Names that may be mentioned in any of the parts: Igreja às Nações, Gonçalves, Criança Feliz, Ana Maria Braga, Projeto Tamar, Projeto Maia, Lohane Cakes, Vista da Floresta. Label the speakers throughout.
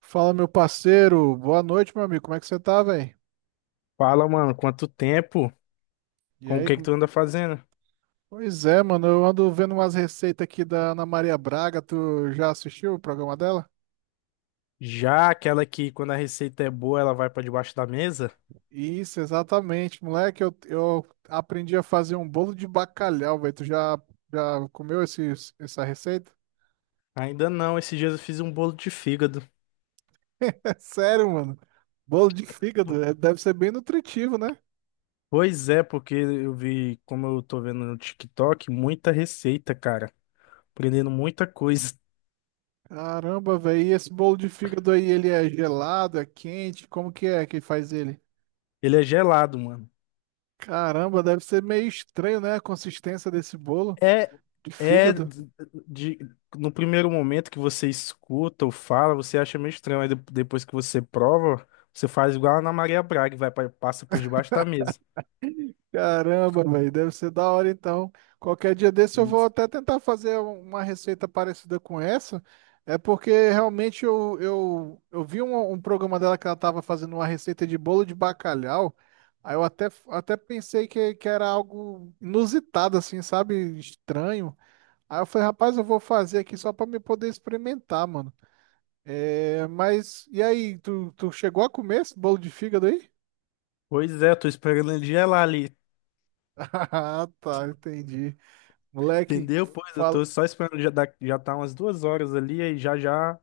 Speaker 1: Fala, meu parceiro. Boa noite, meu amigo. Como é que você tá, velho?
Speaker 2: Fala, mano, quanto tempo?
Speaker 1: E
Speaker 2: Com o
Speaker 1: aí,
Speaker 2: que que
Speaker 1: como-
Speaker 2: tu anda fazendo?
Speaker 1: Pois é, mano. Eu ando vendo umas receitas aqui da Ana Maria Braga. Tu já assistiu o programa dela?
Speaker 2: Já, aquela que quando a receita é boa, ela vai pra debaixo da mesa?
Speaker 1: Isso, exatamente, moleque. Eu aprendi a fazer um bolo de bacalhau, velho. Tu já comeu essa receita?
Speaker 2: Ainda não, esses dias eu fiz um bolo de fígado.
Speaker 1: É sério, mano. Bolo de fígado. Deve ser bem nutritivo, né?
Speaker 2: Pois é, porque eu vi, como eu tô vendo no TikTok, muita receita, cara. Aprendendo muita coisa.
Speaker 1: Caramba, velho. E esse bolo de fígado aí, ele é gelado, é quente? Como que é que faz ele?
Speaker 2: Ele é gelado, mano.
Speaker 1: Caramba, deve ser meio estranho, né? A consistência desse bolo
Speaker 2: É,
Speaker 1: de
Speaker 2: é
Speaker 1: fígado.
Speaker 2: d- de, no primeiro momento que você escuta ou fala, você acha meio estranho, aí depois que você prova, você faz igual a Ana Maria Braga, e passa por debaixo da mesa.
Speaker 1: Caramba, velho, deve ser da hora então. Qualquer dia desse eu vou até tentar fazer uma receita parecida com essa. É porque realmente eu vi um programa dela que ela estava fazendo uma receita de bolo de bacalhau. Aí eu até pensei que era algo inusitado, assim, sabe? Estranho. Aí eu falei, rapaz, eu vou fazer aqui só para me poder experimentar, mano. É, mas e aí, tu chegou a comer esse bolo de fígado aí?
Speaker 2: Pois é, eu tô esperando ele gelar ali,
Speaker 1: Ah, tá, entendi. Moleque,
Speaker 2: entendeu? Uhum. Pois eu tô
Speaker 1: fala.
Speaker 2: só esperando, já, já tá umas 2 horas ali, aí já já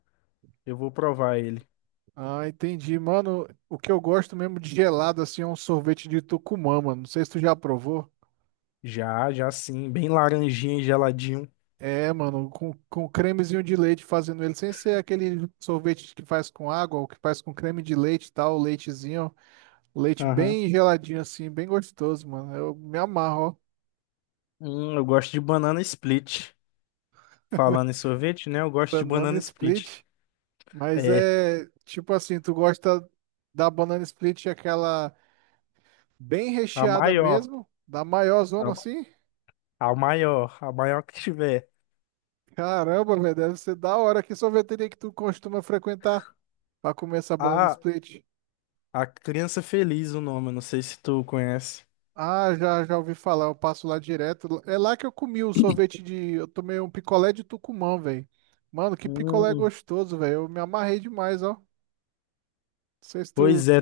Speaker 2: eu vou provar ele.
Speaker 1: Ah, entendi. Mano, o que eu gosto mesmo de gelado assim é um sorvete de Tucumã, mano. Não sei se tu já provou.
Speaker 2: Já, já sim, bem laranjinha e geladinho.
Speaker 1: É, mano, com cremezinho de leite fazendo ele, sem ser aquele sorvete que faz com água, o que faz com creme de leite e tal, leitezinho, leite
Speaker 2: Aham.
Speaker 1: bem geladinho assim, bem gostoso, mano. Eu me amarro, ó.
Speaker 2: Eu gosto de banana split. Falando em sorvete, né? Eu gosto de
Speaker 1: Banana
Speaker 2: banana split.
Speaker 1: split. Mas
Speaker 2: É,
Speaker 1: é tipo assim, tu gosta da banana split, aquela bem
Speaker 2: a
Speaker 1: recheada
Speaker 2: maior,
Speaker 1: mesmo, da maior zona
Speaker 2: a,
Speaker 1: assim?
Speaker 2: a maior que tiver.
Speaker 1: Caramba, velho, deve ser da hora. Que sorveteria que tu costuma frequentar pra comer essa banana
Speaker 2: A,
Speaker 1: split?
Speaker 2: a Criança Feliz, o nome, eu não sei se tu conhece.
Speaker 1: Ah, já, já ouvi falar, eu passo lá direto. É lá que eu comi o sorvete de. Eu tomei um picolé de Tucumã, velho. Mano, que picolé
Speaker 2: Hum,
Speaker 1: gostoso, velho. Eu me amarrei demais, ó. Não sei se
Speaker 2: pois
Speaker 1: tu.
Speaker 2: é.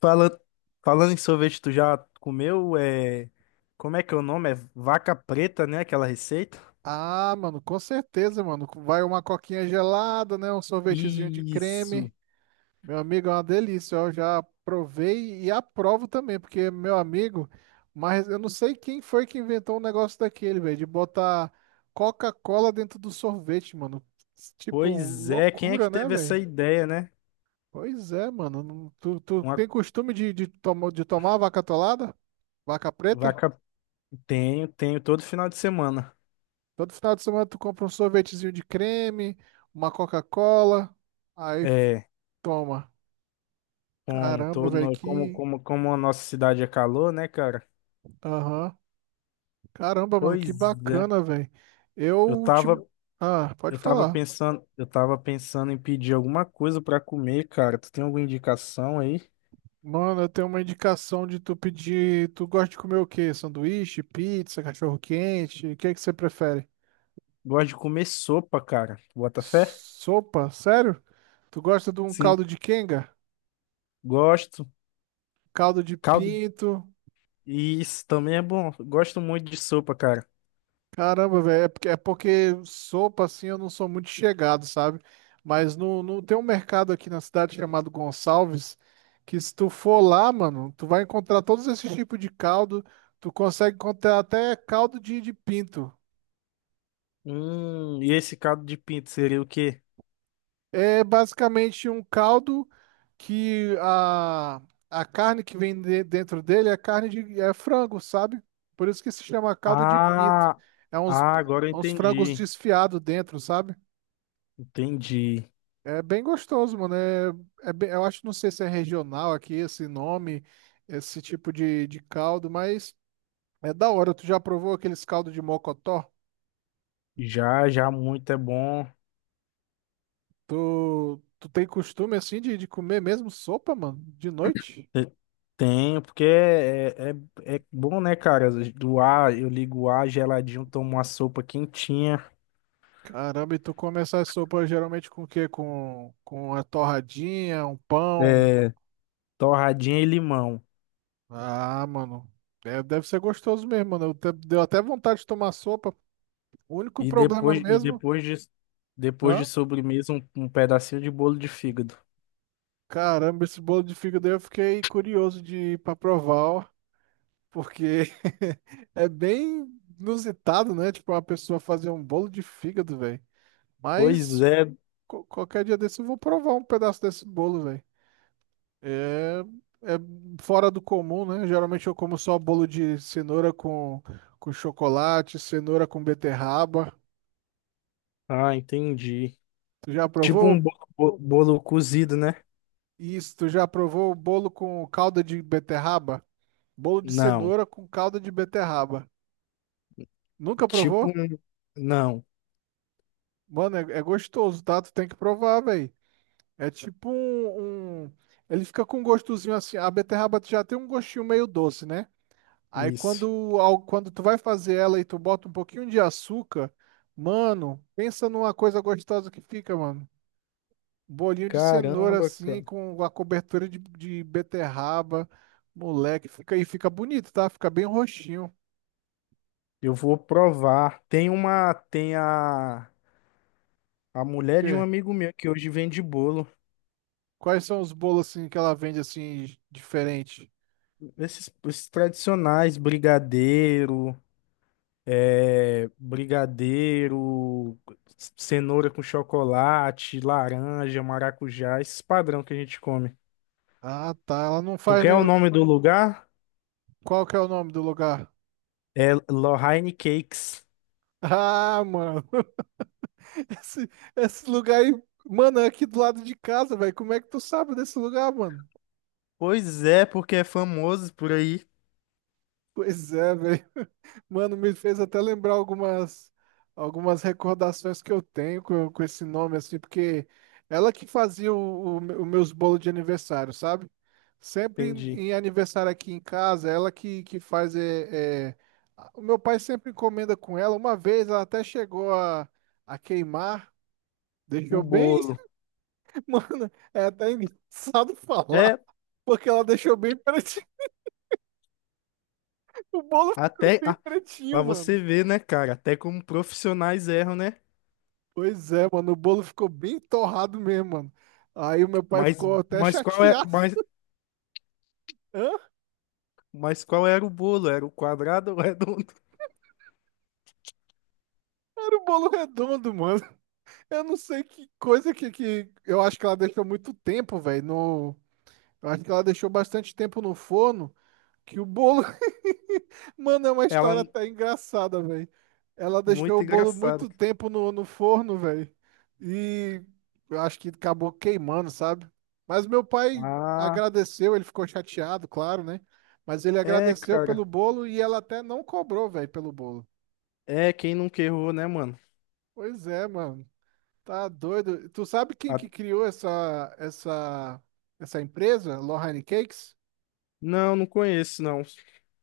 Speaker 2: Fala, Falando em sorvete, tu já comeu? É, como é que é o nome? É vaca preta, né? Aquela receita?
Speaker 1: Ah, mano, com certeza, mano. Vai uma coquinha gelada, né? Um sorvetezinho de
Speaker 2: Isso.
Speaker 1: creme. Meu amigo, é uma delícia. Eu já provei e aprovo também, porque meu amigo, mas eu não sei quem foi que inventou um negócio daquele, velho, de botar Coca-Cola dentro do sorvete, mano. Tipo,
Speaker 2: Pois é, quem é
Speaker 1: loucura,
Speaker 2: que
Speaker 1: né,
Speaker 2: teve essa
Speaker 1: velho?
Speaker 2: ideia, né?
Speaker 1: Pois é, mano. Tu tem
Speaker 2: Uma
Speaker 1: costume de de tomar vaca atolada? Vaca preta?
Speaker 2: vaca. Tenho, tenho todo final de semana.
Speaker 1: Todo final de semana tu compra um sorvetezinho de creme, uma Coca-Cola, aí f-
Speaker 2: É,
Speaker 1: toma.
Speaker 2: como
Speaker 1: Caramba,
Speaker 2: todo,
Speaker 1: velho,
Speaker 2: no- como,
Speaker 1: que.
Speaker 2: como, como a nossa cidade é calor, né, cara?
Speaker 1: Aham. Caramba, mano, que
Speaker 2: Pois é.
Speaker 1: bacana, velho.
Speaker 2: Eu
Speaker 1: Eu te.
Speaker 2: tava,
Speaker 1: Ah, pode falar.
Speaker 2: eu tava pensando em pedir alguma coisa pra comer, cara. Tu tem alguma indicação aí?
Speaker 1: Mano, eu tenho uma indicação de tu pedir. Tu gosta de comer o quê? Sanduíche, pizza, cachorro-quente? O que é que você prefere?
Speaker 2: Gosto de comer sopa, cara. Bota fé?
Speaker 1: Sopa? Sério? Tu gosta de um
Speaker 2: Sim.
Speaker 1: caldo de quenga?
Speaker 2: Gosto.
Speaker 1: Caldo de
Speaker 2: Caldo.
Speaker 1: pinto?
Speaker 2: Isso também é bom. Gosto muito de sopa, cara.
Speaker 1: Caramba, velho, é porque sopa assim eu não sou muito chegado, sabe? Mas no, no, tem um mercado aqui na cidade chamado Gonçalves, que se tu for lá, mano, tu vai encontrar todos esses tipos de caldo, tu consegue encontrar até caldo de pinto.
Speaker 2: E esse caldo de pinto seria o quê?
Speaker 1: É basicamente um caldo que a carne que vem dentro dele é carne de é frango, sabe? Por isso que se chama caldo de pinto.
Speaker 2: Ah,
Speaker 1: É uns,
Speaker 2: ah, agora eu
Speaker 1: uns frangos
Speaker 2: entendi.
Speaker 1: desfiados dentro, sabe?
Speaker 2: Entendi.
Speaker 1: É bem gostoso, mano. Eu acho, não sei se é regional aqui esse nome, esse tipo de caldo, mas é da hora. Tu já provou aqueles caldos de mocotó?
Speaker 2: Já, já, muito é bom.
Speaker 1: Tu tem costume assim de comer mesmo sopa, mano? De noite?
Speaker 2: Te- Tem, porque é é bom, né, cara? Do ar, eu ligo o ar geladinho, tomo uma sopa quentinha,
Speaker 1: Caramba, e tu come essa sopa geralmente com o quê? Com a torradinha, um pão?
Speaker 2: é, torradinha e limão.
Speaker 1: Ah, mano. É, deve ser gostoso mesmo, mano. Deu até vontade de tomar sopa. O único
Speaker 2: E
Speaker 1: problema
Speaker 2: depois, e
Speaker 1: mesmo.
Speaker 2: depois de, depois de
Speaker 1: Hã?
Speaker 2: sobremesa, um pedacinho de bolo de fígado.
Speaker 1: Caramba, esse bolo de fígado aí eu fiquei curioso de ir pra provar, ó, porque é bem inusitado, né? Tipo, uma pessoa fazer um bolo de fígado, velho.
Speaker 2: Pois
Speaker 1: Mas
Speaker 2: é.
Speaker 1: qualquer dia desse eu vou provar um pedaço desse bolo, velho. É, é fora do comum, né? Geralmente eu como só bolo de cenoura com chocolate, cenoura com beterraba.
Speaker 2: Ah, entendi.
Speaker 1: Tu já
Speaker 2: Tipo um
Speaker 1: provou
Speaker 2: bolo cozido, né?
Speaker 1: isso? Tu já provou o bolo com calda de beterraba? Bolo de
Speaker 2: Não.
Speaker 1: cenoura com calda de beterraba. Nunca
Speaker 2: Tipo
Speaker 1: provou?
Speaker 2: um. Não.
Speaker 1: Mano, é gostoso, tá? Tu tem que provar, velho. É tipo um, um- Ele fica com um gostozinho assim. A beterraba já tem um gostinho meio doce, né? Aí quando,
Speaker 2: Isso.
Speaker 1: quando tu vai fazer ela e tu bota um pouquinho de açúcar, mano, pensa numa coisa gostosa que fica, mano. Bolinho de cenoura
Speaker 2: Caramba,
Speaker 1: assim,
Speaker 2: cara.
Speaker 1: com a cobertura de beterraba. Moleque, fica bonito, tá? Fica bem roxinho.
Speaker 2: Eu vou provar. Tem uma. Tem a. A mulher de um
Speaker 1: Porque
Speaker 2: amigo meu que hoje vende bolo.
Speaker 1: quais são os bolos assim que ela vende assim diferente?
Speaker 2: Esses tradicionais, brigadeiro, brigadeiro, cenoura com chocolate, laranja, maracujá, esses padrão que a gente come.
Speaker 1: Ah, tá. Ela não
Speaker 2: Tu
Speaker 1: faz
Speaker 2: quer o
Speaker 1: nenhum.
Speaker 2: nome do lugar?
Speaker 1: Qual que é o nome do lugar?
Speaker 2: É Lohane Cakes.
Speaker 1: Ah, mano. Esse, esse lugar aí. Mano, é aqui do lado de casa, velho. Como é que tu sabe desse lugar, mano?
Speaker 2: Pois é, porque é famoso por aí.
Speaker 1: Pois é, velho. Mano, me fez até lembrar algumas recordações que eu tenho com esse nome, assim, porque ela que fazia os meus bolos de aniversário, sabe? Sempre
Speaker 2: Entendi.
Speaker 1: em aniversário aqui em casa, que faz. O meu pai sempre encomenda com ela. Uma vez ela até chegou a queimar,
Speaker 2: O
Speaker 1: deixou bem.
Speaker 2: bolo.
Speaker 1: Mano, é até engraçado
Speaker 2: É,
Speaker 1: falar, porque ela deixou bem pretinho. O bolo ficou
Speaker 2: até.
Speaker 1: bem
Speaker 2: Ah, pra
Speaker 1: pretinho, mano.
Speaker 2: você ver, né, cara? Até como profissionais erram, né?
Speaker 1: Pois é, mano, o bolo ficou bem torrado mesmo, mano. Aí o meu pai
Speaker 2: Mas,
Speaker 1: ficou até
Speaker 2: mas qual é.
Speaker 1: chateado.
Speaker 2: Mas,
Speaker 1: Hã?
Speaker 2: mas qual era o bolo? Era o quadrado ou redondo?
Speaker 1: Era um bolo redondo, mano. Eu não sei que coisa que... Eu acho que ela deixou muito tempo, velho. No... Eu acho que ela deixou bastante tempo no forno. Que o bolo. Mano, é uma
Speaker 2: Ela.
Speaker 1: história até engraçada, velho. Ela deixou
Speaker 2: Muito
Speaker 1: o bolo
Speaker 2: engraçada.
Speaker 1: muito tempo no forno, velho. E eu acho que acabou queimando, sabe? Mas meu pai
Speaker 2: Ah,
Speaker 1: agradeceu, ele ficou chateado, claro, né? Mas ele
Speaker 2: é,
Speaker 1: agradeceu pelo
Speaker 2: cara.
Speaker 1: bolo e ela até não cobrou, velho, pelo bolo.
Speaker 2: É, quem nunca errou, né, mano?
Speaker 1: Pois é, mano. Tá doido. Tu sabe quem
Speaker 2: A-
Speaker 1: que criou essa essa empresa, Lohane Cakes?
Speaker 2: Não, não conheço, não.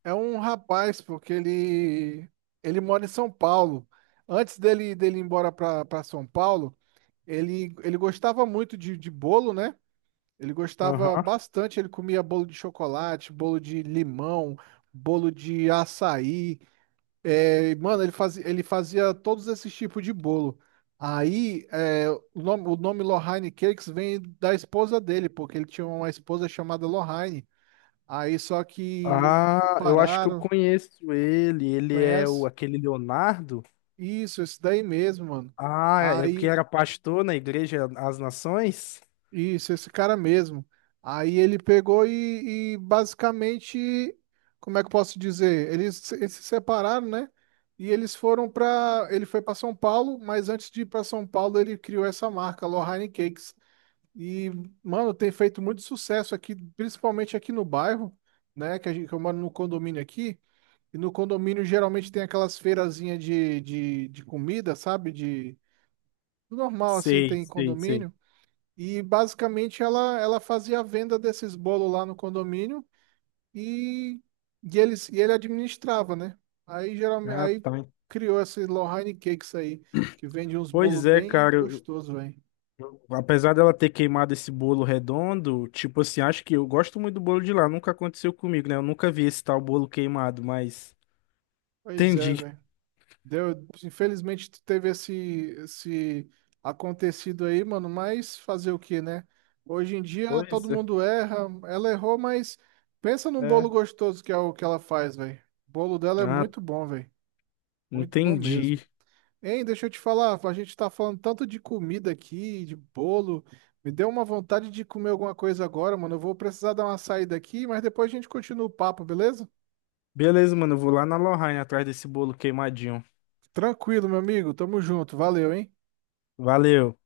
Speaker 1: É um rapaz, porque ele mora em São Paulo. Antes dele ir embora para São Paulo, ele gostava muito de bolo, né? Ele gostava
Speaker 2: Aham.
Speaker 1: bastante, ele comia bolo de chocolate, bolo de limão, bolo de açaí. É, mano, ele fazia todos esses tipos de bolo. Aí, o nome Lohane Cakes vem da esposa dele, porque ele tinha uma esposa chamada Lohane. Aí, só que
Speaker 2: Ah, eu acho que eu
Speaker 1: separaram,
Speaker 2: conheço ele. Ele é o
Speaker 1: conhece?
Speaker 2: aquele Leonardo.
Speaker 1: Isso, esse daí mesmo, mano.
Speaker 2: Ah, é porque
Speaker 1: Aí,
Speaker 2: era pastor na Igreja às Nações?
Speaker 1: isso, esse cara mesmo. Aí ele pegou e basicamente, como é que eu posso dizer? Eles se separaram, né? E eles foram pra. Ele foi pra São Paulo, mas antes de ir pra São Paulo, ele criou essa marca, Lohane Cakes. E, mano, tem feito muito sucesso aqui, principalmente aqui no bairro, né? Que eu moro no condomínio aqui. E no condomínio geralmente tem aquelas feirazinhas de comida, sabe? De normal assim
Speaker 2: Sei,
Speaker 1: tem
Speaker 2: sei, sei.
Speaker 1: condomínio e basicamente ela fazia a venda desses bolos lá no condomínio e, e eles e ele administrava, né? Aí geralmente
Speaker 2: Ah,
Speaker 1: aí
Speaker 2: tá.
Speaker 1: criou esses Lohane Cakes aí que vende uns bolos
Speaker 2: Pois é,
Speaker 1: bem
Speaker 2: cara.
Speaker 1: gostosos, velho.
Speaker 2: Apesar dela ter queimado esse bolo redondo, tipo assim, acho que eu gosto muito do bolo de lá. Nunca aconteceu comigo, né? Eu nunca vi esse tal bolo queimado, mas.
Speaker 1: Pois é,
Speaker 2: Entendi.
Speaker 1: velho. Deu, infelizmente teve esse acontecido aí, mano, mas fazer o que, né? Hoje em dia
Speaker 2: Pois
Speaker 1: todo
Speaker 2: é.
Speaker 1: mundo erra, ela errou, mas pensa num bolo
Speaker 2: É.
Speaker 1: gostoso que é o que ela faz, velho. O bolo dela é
Speaker 2: Ah,
Speaker 1: muito bom, velho. Muito bom
Speaker 2: entendi.
Speaker 1: mesmo. Hein, deixa eu te falar, a gente tá falando tanto de comida aqui, de bolo. Me deu uma vontade de comer alguma coisa agora, mano. Eu vou precisar dar uma saída aqui, mas depois a gente continua o papo, beleza?
Speaker 2: Beleza, mano. Eu vou lá na Lorraine atrás desse bolo queimadinho.
Speaker 1: Tranquilo, meu amigo. Tamo junto. Valeu, hein?
Speaker 2: Valeu.